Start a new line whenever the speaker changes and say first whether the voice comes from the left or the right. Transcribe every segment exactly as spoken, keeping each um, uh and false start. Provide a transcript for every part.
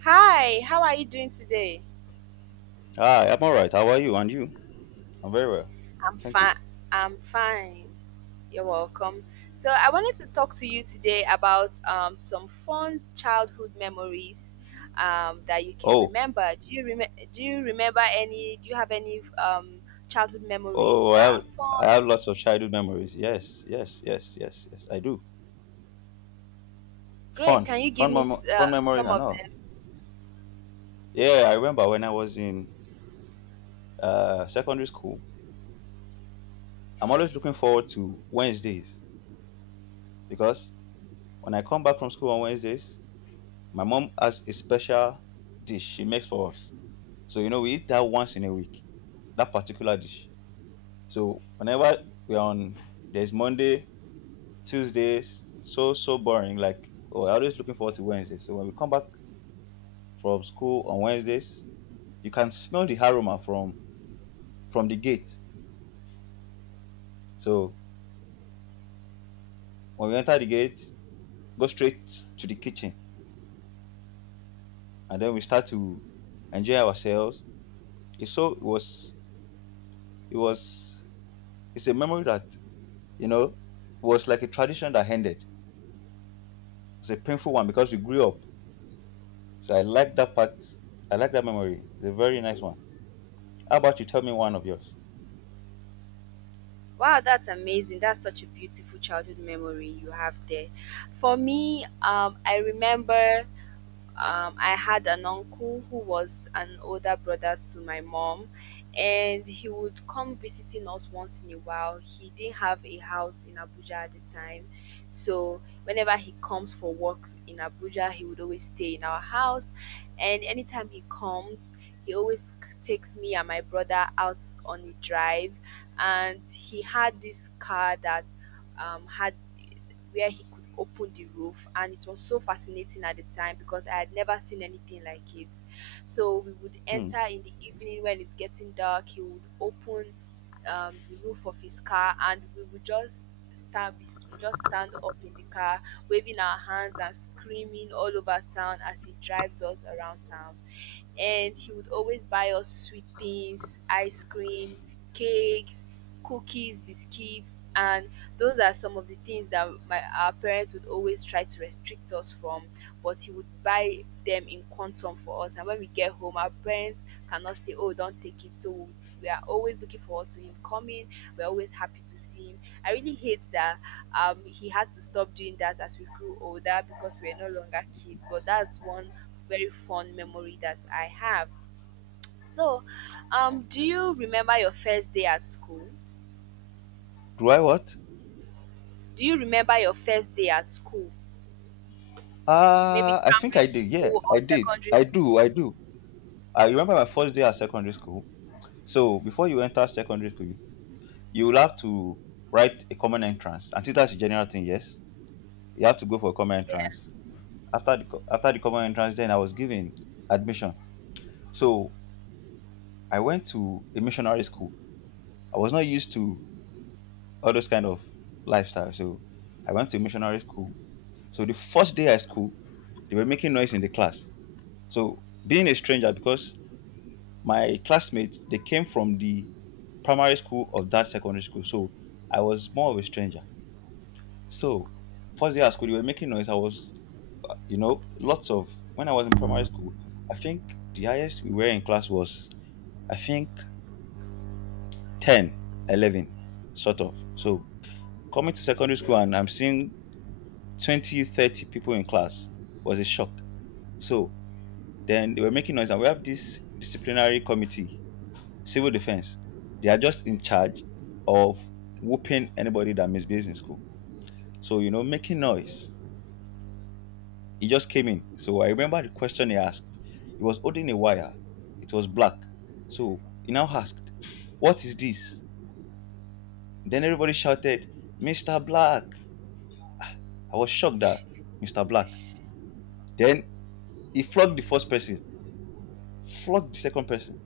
right: Hi, how are you doing today?
left: Hi, I'm all right. How are you? And you? I'm very well.
right: I'm
left: Thank you.
right: fine. I'm fine. You're welcome. So I wanted to talk to you today about um, some fun childhood memories um, that you can
left: Oh,
right: remember. Do you rem- Do you remember any? Do you have any um, childhood memories
left: oh, I
right: that
left: have,
right: are
left: I
right: fun?
left: have lots of childhood memories. Yes, yes, yes, yes, yes. I do.
right: Great.
left: Fun,
right: Can you give
left: fun,
right: me
left: mem-
right: s-
left: fun
right: uh,
left: memories
right: some
left: and
right: of
left: all.
right: them?
left: Yeah, I remember when I was in uh, secondary school. I'm always looking forward to Wednesdays because when I come back from school on Wednesdays, my mom has a special dish she makes for us. So you know we eat that once in a week. That particular dish. So whenever we're on, there's Monday. Tuesdays so so boring. Like, oh, I'm always looking forward to Wednesday. So when we come back from school on Wednesdays, you can smell the aroma from from the gate. So when we enter the gate, go straight to the kitchen, and then we start to enjoy ourselves. It's so it was it was it's a memory that you know was like a tradition that ended. It's a painful one because we grew up. So I like that part. I like that memory. It's a very nice one. How about you? Tell me one of yours.
right: Wow, that's amazing. That's such a beautiful childhood memory you have there. For me, um, I remember um, I had an uncle who was an older brother to my mom, and he would come visiting us once in a while. He didn't have a house in Abuja at the time, so whenever he comes for work in Abuja, he would always stay in our house. And anytime he comes, he always c- takes me and my brother out on a drive, and he had this car that um, had, where he could open the roof, and it was so fascinating at the time because I had never seen anything like it. So we would
left: Hmm.
right: enter in the evening when it's getting dark. He would open um, the roof of his car, and we would just stand we s- we just stand up in the car, waving our hands and screaming all over town as he drives us around town. And he would always buy us sweet things: ice creams, cakes, cookies, biscuits. And those are some of the things that my our parents would always try to restrict us from, but he would buy them in quantum for us. And when we get home, our parents cannot say, "Oh, don't take it." So we are always looking forward to him coming. We're always happy to see him. I really hate that um, he had to stop doing that as we grew older because we are no longer kids. But that's one very fond memory that I have. So, um, do you remember your first day at school?
left: Do I what?
right: Do you remember your first day at school? Maybe
left: Uh, I think
right: primary
left: I did. Yeah,
right: school or
left: I did.
right: secondary
left: I
right: school.
left: do. I do. I remember my first day at secondary school. So before you enter secondary school, you, you will have to write a common entrance. And that's a general thing. Yes, you have to go for a common entrance. After the co- after the common entrance, then I was given admission. So I went to a missionary school. I was not used to all those kind of lifestyle. So I went to a missionary school. So the first day at school, they were making noise in the class. So being a stranger, because my classmates, they came from the primary school of that secondary school, so I was more of a stranger. So first day at school, they were making noise. I was uh, you know lots of, when I was in primary school, I think the highest we were in class was, I think, ten, eleven, sort of. So coming to secondary school, and I'm seeing twenty, thirty people in class was a shock. So then they were making noise, and we have this disciplinary committee. Civil defense, they are just in charge of whooping anybody that misbehaves in school. So, you know, making noise. He just came in. So I remember the question he asked. He was holding a wire. It was black. So he now asked, "What is this?" Then everybody shouted, "mister Black." I was shocked that mister Black. Then he flogged the first person, flogged the second person.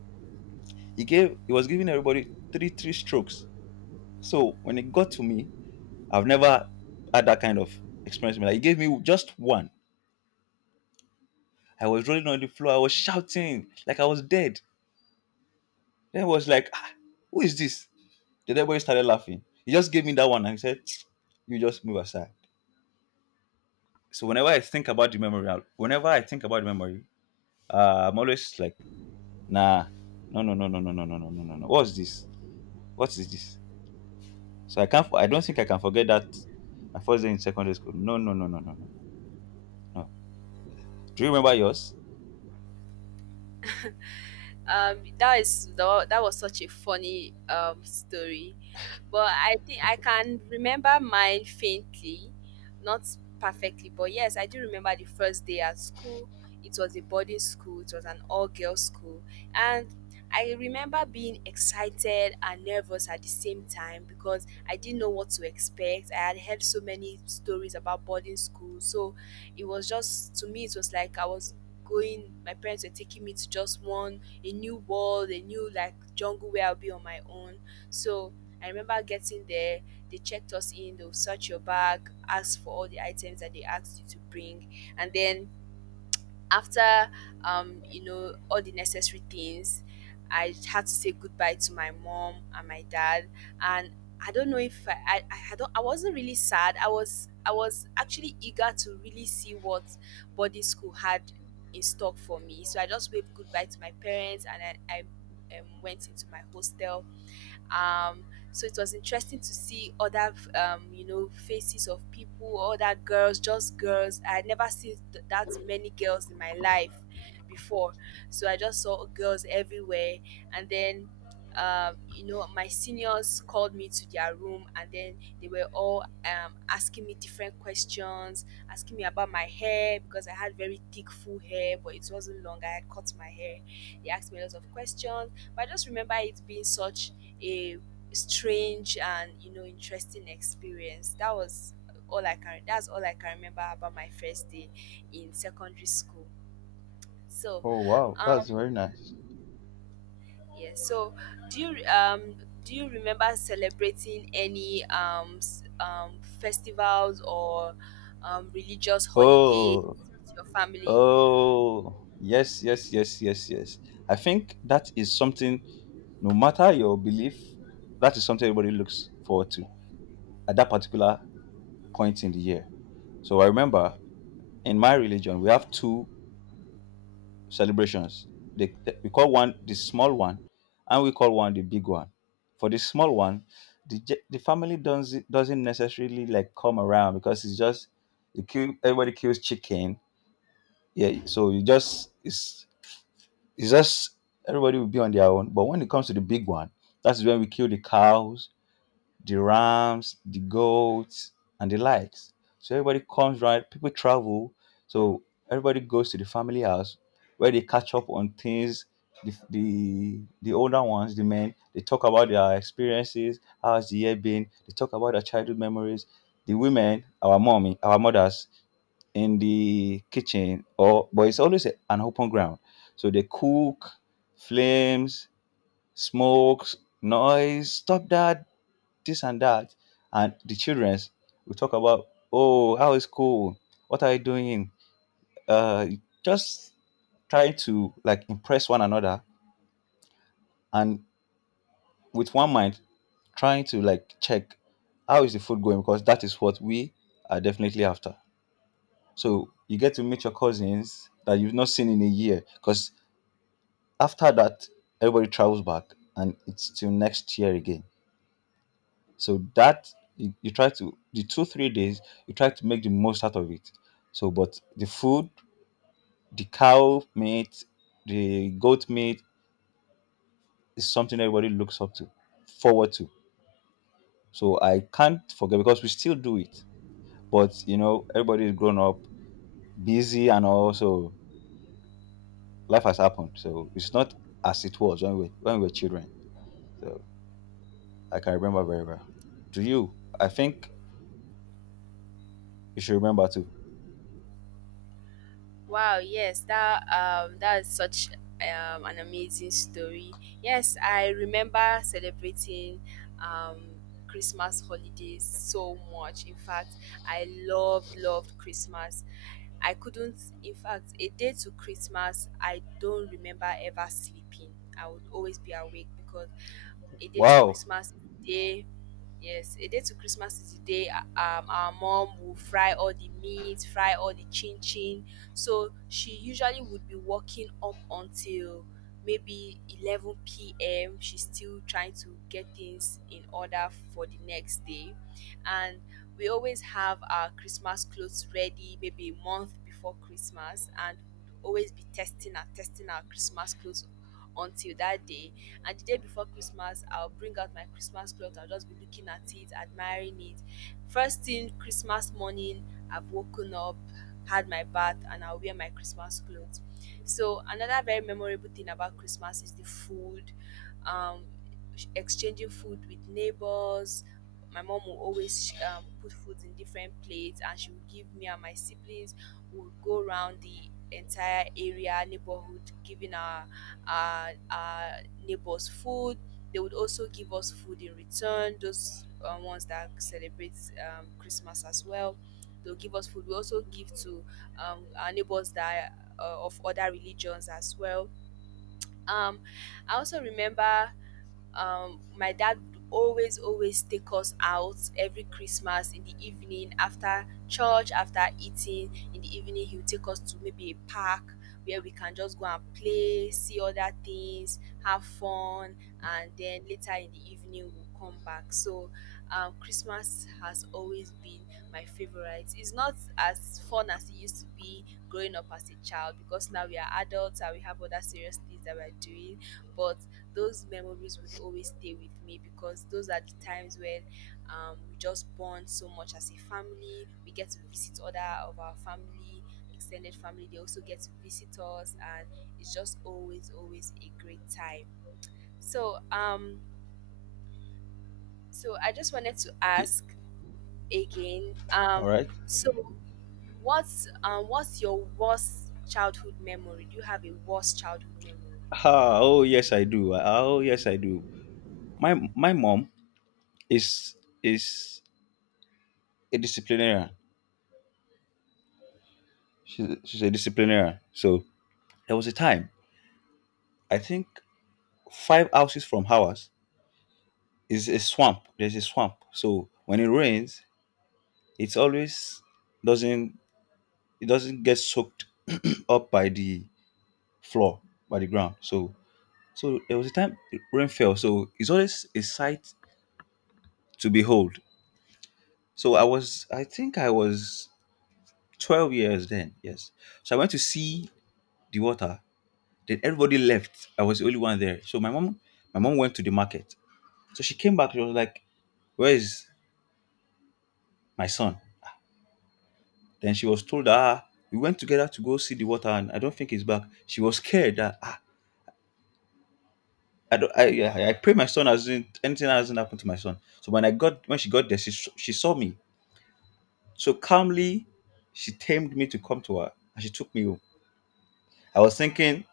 left: He gave he was giving everybody three three strokes. So when it got to me, I've never had that kind of experience. Like, he gave me just one. I was rolling on the floor. I was shouting like I was dead. Then I was like, ah, who is this? Then everybody started laughing. He just gave me that one, and he said, "You just move aside." So whenever I think about the memory, I'll- whenever I think about the memory, uh, I'm always like, nah, no, no, no, no, no, no, no, no, no, no, no. What's this? What is this? So I can't. I don't think I can forget that my first day in secondary school. No, no, no, no, no, no. no. Do you remember yours?
right: Um, that is the, that was such a funny um story. But I think I can remember mine faintly, not perfectly, but yes, I do remember the first day at school. It was a boarding school, it was an all girls school. And I remember being excited and nervous at the same time because I didn't know what to expect. I had heard so many stories about boarding school. So it was just, to me, it was like I was going, my parents were taking me to just one, a new world, a new, like, jungle where I'll be on my own. So I remember getting there, they checked us in, they'll search your bag, ask for all the items that they asked you to bring. And then after um, you know, all the necessary things, I had to say goodbye to my mom and my dad. And I don't know if I I, I I don't I wasn't really sad. I was I was actually eager to really see what boarding school had in stock for me. So I just waved goodbye to my parents, and I, I um, went into my hostel. um, so it was interesting to see other um, you know, faces of people, other girls. Just girls. I had never seen th- that many girls in my life before. So I just saw girls everywhere. And then um, you know, my seniors called me to their room, and then they were all um, asking me different questions, asking me about my hair because I had very thick full hair, but it wasn't long. I had cut my hair. They asked me lots of questions, but I just remember it being such a strange and, you know, interesting experience. That was all I can. That's all I can remember about my first day in secondary school. So,
left: Oh, wow, that's
right: um,
left: very nice.
right: yeah. So, do you um do you remember celebrating any um s- um festivals or um religious holidays
left: Oh,
right: with your family?
left: oh, yes, yes, yes, yes, yes. I think that is something, no matter your belief, that is something everybody looks forward to at that particular point in the year. So I remember in my religion, we have two celebrations. They, they- we call one the small one, and we call one the big one. For the small one, the, ge- the family doesn't, doesn't necessarily like come around because it's just you kill, everybody kills chicken. Yeah, so you just it's It's just everybody will be on their own. But when it comes to the big one, that's when we kill the cows, the rams, the goats, and the likes. So everybody comes, right, people travel. So everybody goes to the family house where they catch up on things. The, the the older ones, the men, they talk about their experiences, how's the year been, they talk about their childhood memories. The women, our mommy, our mothers, in the kitchen, or but it's always a- an open ground, so they cook, flames, smokes, noise, stop that, this and that, and the childrens will talk about, oh, how is cool, what are you doing, uh just trying to like impress one another, and with one mind trying to like check how is the food going, because that is what we are definitely after. So you get to meet your cousins that you've not seen in a year, because after that, everybody travels back, and it's till next year again. So that you, you try to the two three days, you try to make the most out of it. So but the food, the cow meat, the goat meat is something everybody looks up to, forward to. So I can't forget because we still do it. But you know, everybody is grown up, busy, and also life has happened. So it's not as it was when we when we were children. So I can remember very well. Do you? I think you should remember too.
right: Wow, yes, that um that's such um an amazing story. Yes, I remember celebrating um Christmas holidays so much. In fact, I loved loved Christmas. I couldn't In fact, a day to Christmas, I don't remember ever sleeping. I would always be awake because a day to
left: Wow.
right: Christmas is the day. Yes, a day to Christmas is the day. uh, um, our mom will fry all the meat, fry all the chin chin. So she usually would be working up until maybe eleven p m. She's still trying to get things in order for the next day. And we always have our Christmas clothes ready maybe a month before Christmas, and would always be testing and testing our Christmas clothes until that day. And the day before Christmas, I'll bring out my Christmas cloth. I'll just be looking at it, admiring it. First thing Christmas morning, I've woken up, had my bath, and I'll wear my Christmas clothes. So another very memorable thing about Christmas is the food, um, exchanging food with neighbors. My mom will always um, put food in different plates, and she will give me and my siblings. We'll go around the entire area, neighborhood, giving our, our, our neighbors food. They would also give us food in return. Those uh, ones that celebrate um, Christmas as well, they'll give us food. We also give to um, our neighbors that are, uh, of other religions as well. Um, I also remember um my dad would always always take us out every Christmas in the evening. After church, after eating, in the evening he would take us to maybe a park where we can just go and play, see other things, have fun. And then later in the evening we'll come back. So um Christmas has always been my favorite. It's not as fun as it used to be growing up as a child, because now we are adults and we have other serious things that we're doing. But those memories would always stay with me, because those are the times when um, we just bond so much as a family. We get to visit other of our family, extended family. They also get to visit us, and it's just always, always a great time. So, um, so I just wanted to
left: Ye-
right: ask again.
left: all
right: Um,
left: right.
right: so what's um, what's your worst childhood memory? Do you have a worst childhood memory?
left: Ah, oh, yes, I do. Ah, oh, yes, I do. My my mom is is a disciplinarian. She's she's a disciplinarian. So there was a time, I think, five houses from ours is a swamp. There's a swamp. So when it rains, it's always doesn't it doesn't get soaked up by the floor, by the ground. So so there was a time rain fell. So it's always a sight to behold. So I was, I think I was twelve years then, yes. So I went to see the water. Then everybody left. I was the only one there. So my mom, my mom went to the market. So she came back. She was like, "Where is my son?" Then she was told, "Ah, we went together to go see the water, and I don't think he's back." She was scared that ah, I don't, I, I, I pray my son hasn't anything hasn't happened to my son. So when I got when she got there, she s- she saw me. So calmly, she tamed me to come to her, and she took me home. I was thinking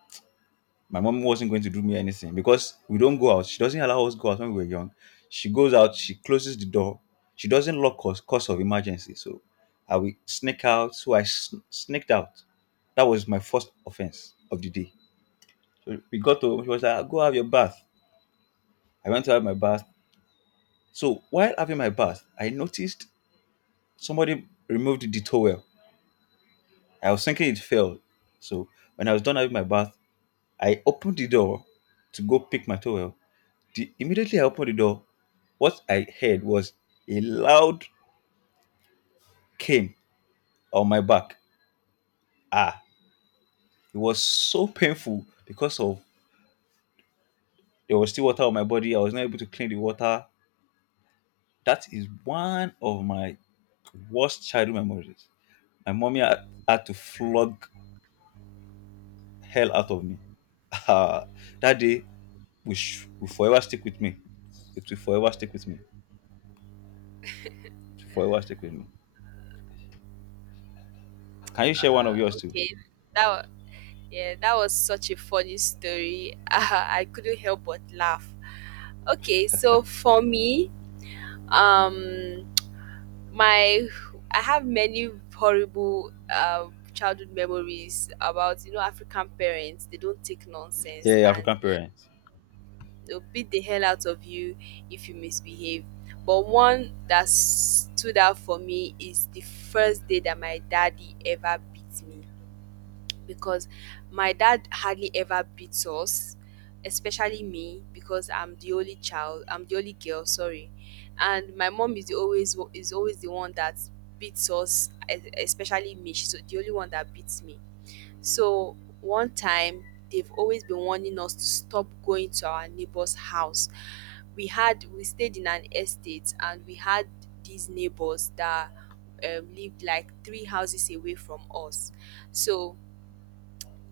left: my mom wasn't going to do me anything because we don't go out. She doesn't allow us to go out when we were young. She goes out, she closes the door. She doesn't lock us cause of emergency. So I will sneak out. So I sn- sneaked out. That was my first offense of the day. So we got to, she was like, go have your bath. I went to have my bath. So while having my bath, I noticed somebody removed the towel. I was thinking it fell. So when I was done having my bath, I opened the door to go pick my towel. The, immediately I opened the door, what I heard was a loud cane on my back. Ah, it was so painful because of there was still water on my body. I was not able to clean the water. That is one of my worst childhood memories. My mommy had, had to flog hell out of me. Ah, that day will, sh- will forever stick with me. It will forever stick with me. It will forever stick with me. Can you share one of
right: Uh,
left: yours too?
right: okay, that wa- yeah, that was such a funny story. I couldn't help but laugh. Okay, so for me, um, my I have many horrible uh, childhood memories about, you know, African parents. They don't take
left: Yeah,
right: nonsense,
left: yeah,
right: and
left: African parents.
right: they'll beat the hell out of you if you misbehave. But one that stood out for me is the first day that my daddy ever beat me, because my dad hardly ever beats us, especially me, because I'm the only child. I'm the only girl. Sorry, and my mom is the always is always the one that beats us, e- especially me. She's the only one that beats me. So one time, they've always been warning us to stop going to our neighbor's house. We had we stayed in an estate, and we had these neighbors that um, lived like three houses away from us. So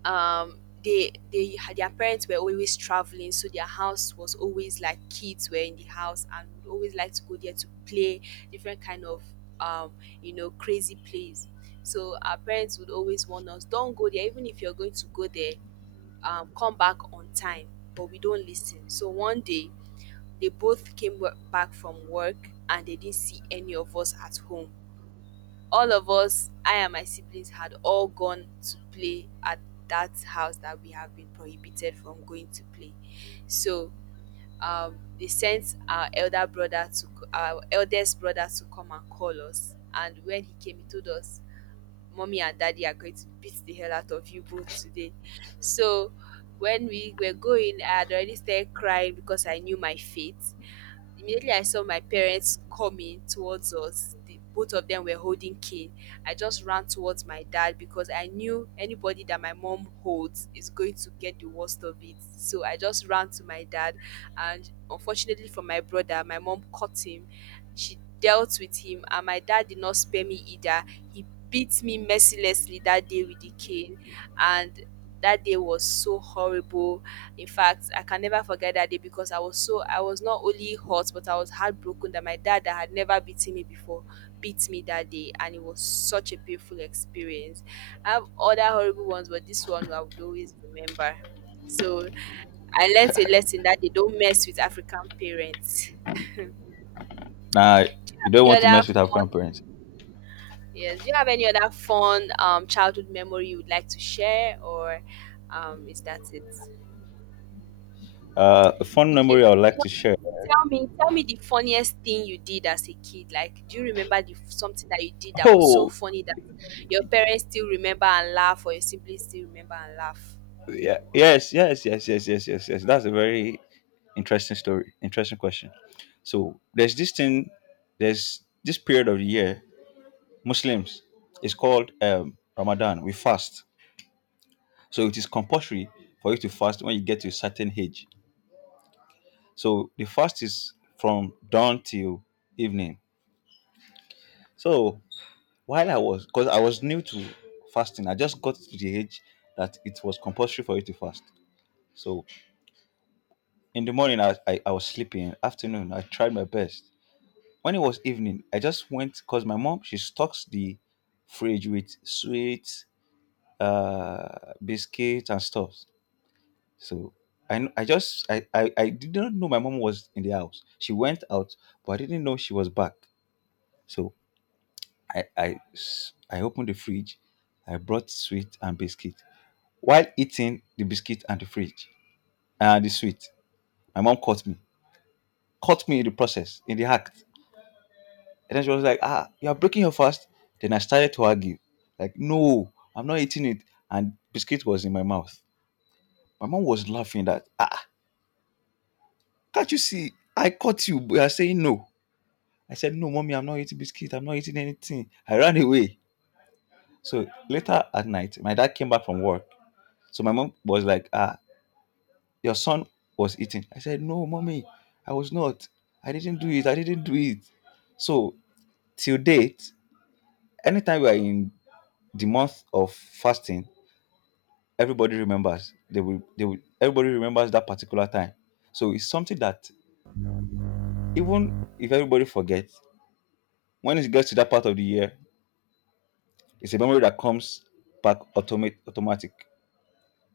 right: um they they had, their parents were always traveling, so their house was always like kids were in the house, and would always like to go there to play different kind of um you know, crazy plays. So our parents would always warn us, don't go there. Even if you're going to go there, um come back on time. But we don't listen. So one day they both came wo- back from work, and they didn't see any of us at home. All of us, I and my siblings, had all gone to play at that house that we have been prohibited from going to play. So um, they sent our elder brother to c- our eldest brother to come and call us. And when he came, he told us, mommy and daddy are going to beat the hell out of you both today. So when we were going, I had already started crying because I knew my fate. Immediately I saw my parents coming towards us. The, both of them were holding cane. I just ran towards my dad because I knew anybody that my mom holds is going to get the worst of it. So I just ran to my dad, and unfortunately for my brother, my mom caught him. She dealt with him, and my dad did not spare me either. He beat me mercilessly that day with the cane, and that day was so horrible. In fact, I can never forget that day because I was so I was not only hurt, but I was heartbroken that my dad, that had never beaten me before, beat me that day, and it was such a painful experience. I have other horrible ones, but this one I would always remember. So I learned a lesson that they don't mess with African parents.
left: Now,
right: Do you
left: you
right: have
left: don't
right: any
left: want to
right: other
left: mess with African
right: fun
left: parents.
right: Yes. Do you have any other fun um, childhood memory you would like to share, or um, is that it?
left: Uh, a fun
right: Okay.
left: memory I would
right: You
left: like
right: know what?
left: to share.
right: tell me, tell me the funniest thing you did as a kid. Like, do you remember the something that you did that was so
left: Oh,
right: funny that your parents still remember and laugh, or your siblings still remember and laugh?
left: yeah, yes, yes, yes, yes, yes, yes, yes. That's a very interesting story. Interesting question. So there's this thing. There's this period of the year, Muslims. It's called um, Ramadan. We fast. So it is compulsory for you to fast when you get to a certain age. So the fast is from dawn till evening. So while I was, because I was new to fasting, I just got to the age that it was compulsory for you to fast. So in the morning, I, I, I was sleeping. Afternoon, I tried my best. When it was evening, I just went because my mom, she stocks the fridge with sweets, uh, biscuits and stuff. So I kn- I just I, I I did not know my mom was in the house. She went out, but I didn't know she was back. So I I s- I opened the fridge. I brought sweet and biscuit. While eating the biscuit and the fridge and the sweet, my mom caught me. Caught me in the process, in the act. And then she was like, "Ah, you are breaking your fast." Then I started to argue. Like, no, I'm not eating it. And biscuit was in my mouth. My mom was laughing that, ah, can't you see? I caught you. But you are saying no. I said, "No, mommy, I'm not eating biscuit. I'm not eating anything." I ran away. So later at night, my dad came back from work. So my mom was like, ah, your son was eating. I said, "No, mommy, I was not. I didn't do it. I didn't do it." So till date, anytime we are in the month of fasting, everybody remembers. They will they will everybody remembers that particular time. So it's something that even if everybody forgets, when it gets to that part of the year, it's a memory that comes back automate automatic.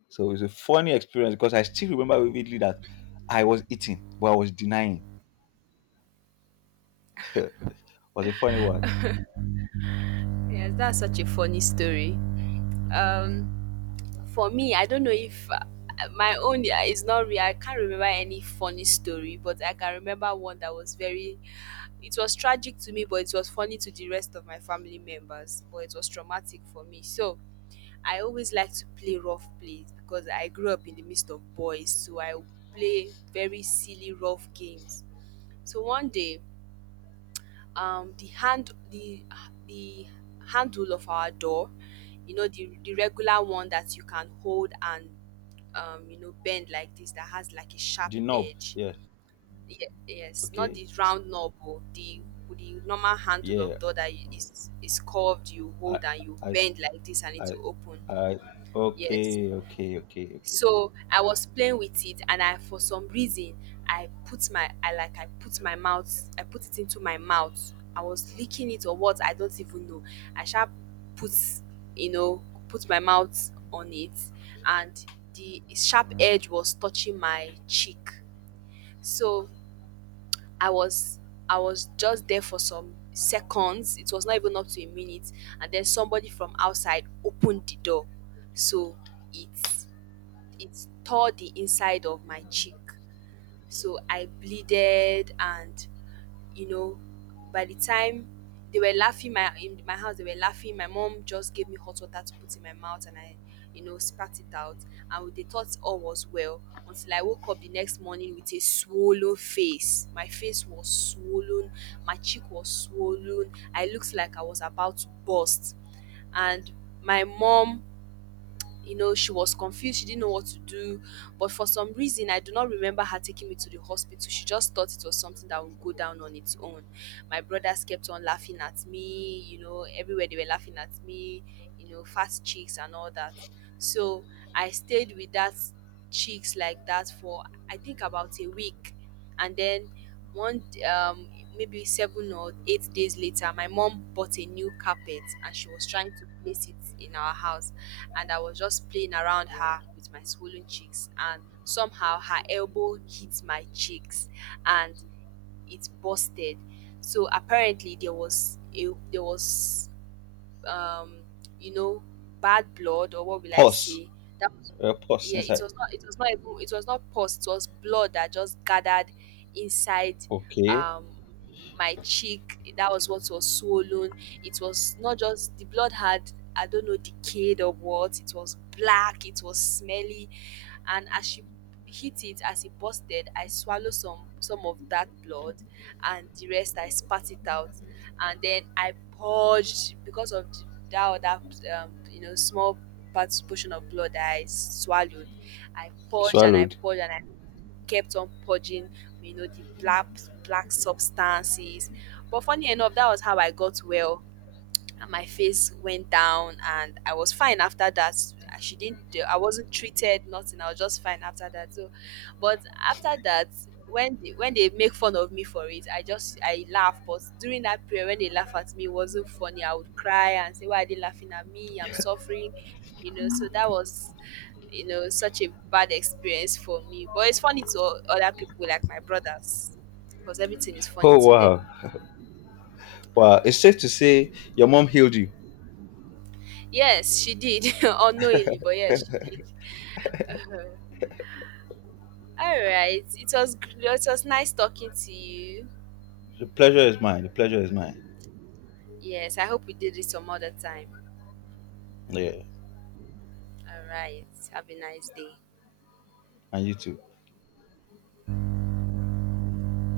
left: So it's a funny experience because I still remember vividly that I was eating, but I was denying. Was a funny word.
right: Yes, that's such a funny story. Um, For me, I don't know if uh, my own uh, is not real. I can't remember any funny story, but I can remember one that was very. It was tragic to me, but it was funny to the rest of my family members. But it was traumatic for me. So I always like to play rough plays because I grew up in the midst of boys, so I play very silly rough games. So one day um the hand the the handle of our door, you know, the the regular one that you can hold and um you know, bend like this, that has like a sharp
left: Denob.
right: edge.
left: Yeah.
right: Ye- yes not
left: Okay.
right: the round knob or the the normal handle
left: Yeah.
right: of door that you- is is curved, you
left: I
right: hold and you
left: I
right: bend like this and it
left: I
right: will open.
left: I
right: Yes,
left: Okay, okay, okay, okay.
right: so I was playing with it and I for some reason, I put my I like I put my mouth, I put it into my mouth. I was licking it or what, I don't even know. I sharp, put, you know, put my mouth on it, and the sharp edge was touching my cheek. So I was, I was just there for some seconds, it was not even up to a minute, and then somebody from outside opened the door. So it it tore the inside of my cheek. So I bleeded and, you know, by the time they were laughing, my in my house, they were laughing. My mom just gave me hot water to put in my mouth, and I, you know, spat it out. And they thought all was well until I woke up the next morning with a swollen face. My face was swollen, my cheek was swollen. I looked like I was about to burst. And my mom, you know, she was confused. She didn't know what to do. But for some reason, I do not remember her taking me to the hospital. She just thought it was something that would go down on its own. My brothers kept on laughing at me, you know, everywhere they were laughing at me, you know, fast cheeks and all that. So I stayed with that cheeks like that for, I think, about a week. And then one um maybe seven or eight days later, my mom bought a new carpet and she was trying to place it in our house, and I was just playing around her with my swollen cheeks, and somehow her elbow hit my cheeks and it busted. So apparently there was a there was um, you know, bad blood, or what will I
left: Pause.
right: say? That was,
left: Uh, pause
right: yeah, it
left: inside.
right: was not, it was not even, it was not pus, it was blood that just gathered inside
left: Okay.
right: um my cheek. That was what was swollen. It was not just, the blood had, I don't know, decayed or what. It was black, it was smelly. And as she hit it, as it busted, I swallowed some some of that blood and the rest I spat it out, and then I purged because of the, that other um, you know, small part portion of blood that I swallowed. I purged and I
left: Swallowed.
right: purged and I kept on purging, you know, the black black substances. But funny enough, that was how I got well and my face went down and I was fine after that. I- She didn't do- I wasn't treated nothing. I was just fine after that. So but after that, when they, when they make fun of me for it, I just, I laugh. But during that period when they laugh at me, it wasn't funny. I would cry and say, "Why are they laughing at me? I'm suffering," you know. So that was, you know, such a bad experience for me. But it's funny to o- other people like my brothers because everything is funny
left: Oh,
right: to
left: wow.
right: them.
left: Wow. It's safe to say your mom healed you.
right: Yes, she did unknowingly, but yes, she did. All right. It was gr- it was nice talking to you.
left: The pleasure is mine. The pleasure is mine.
right: Yes, I hope we did it some other time.
left: Yeah.
right: All right. Have a nice day.
left: And you too.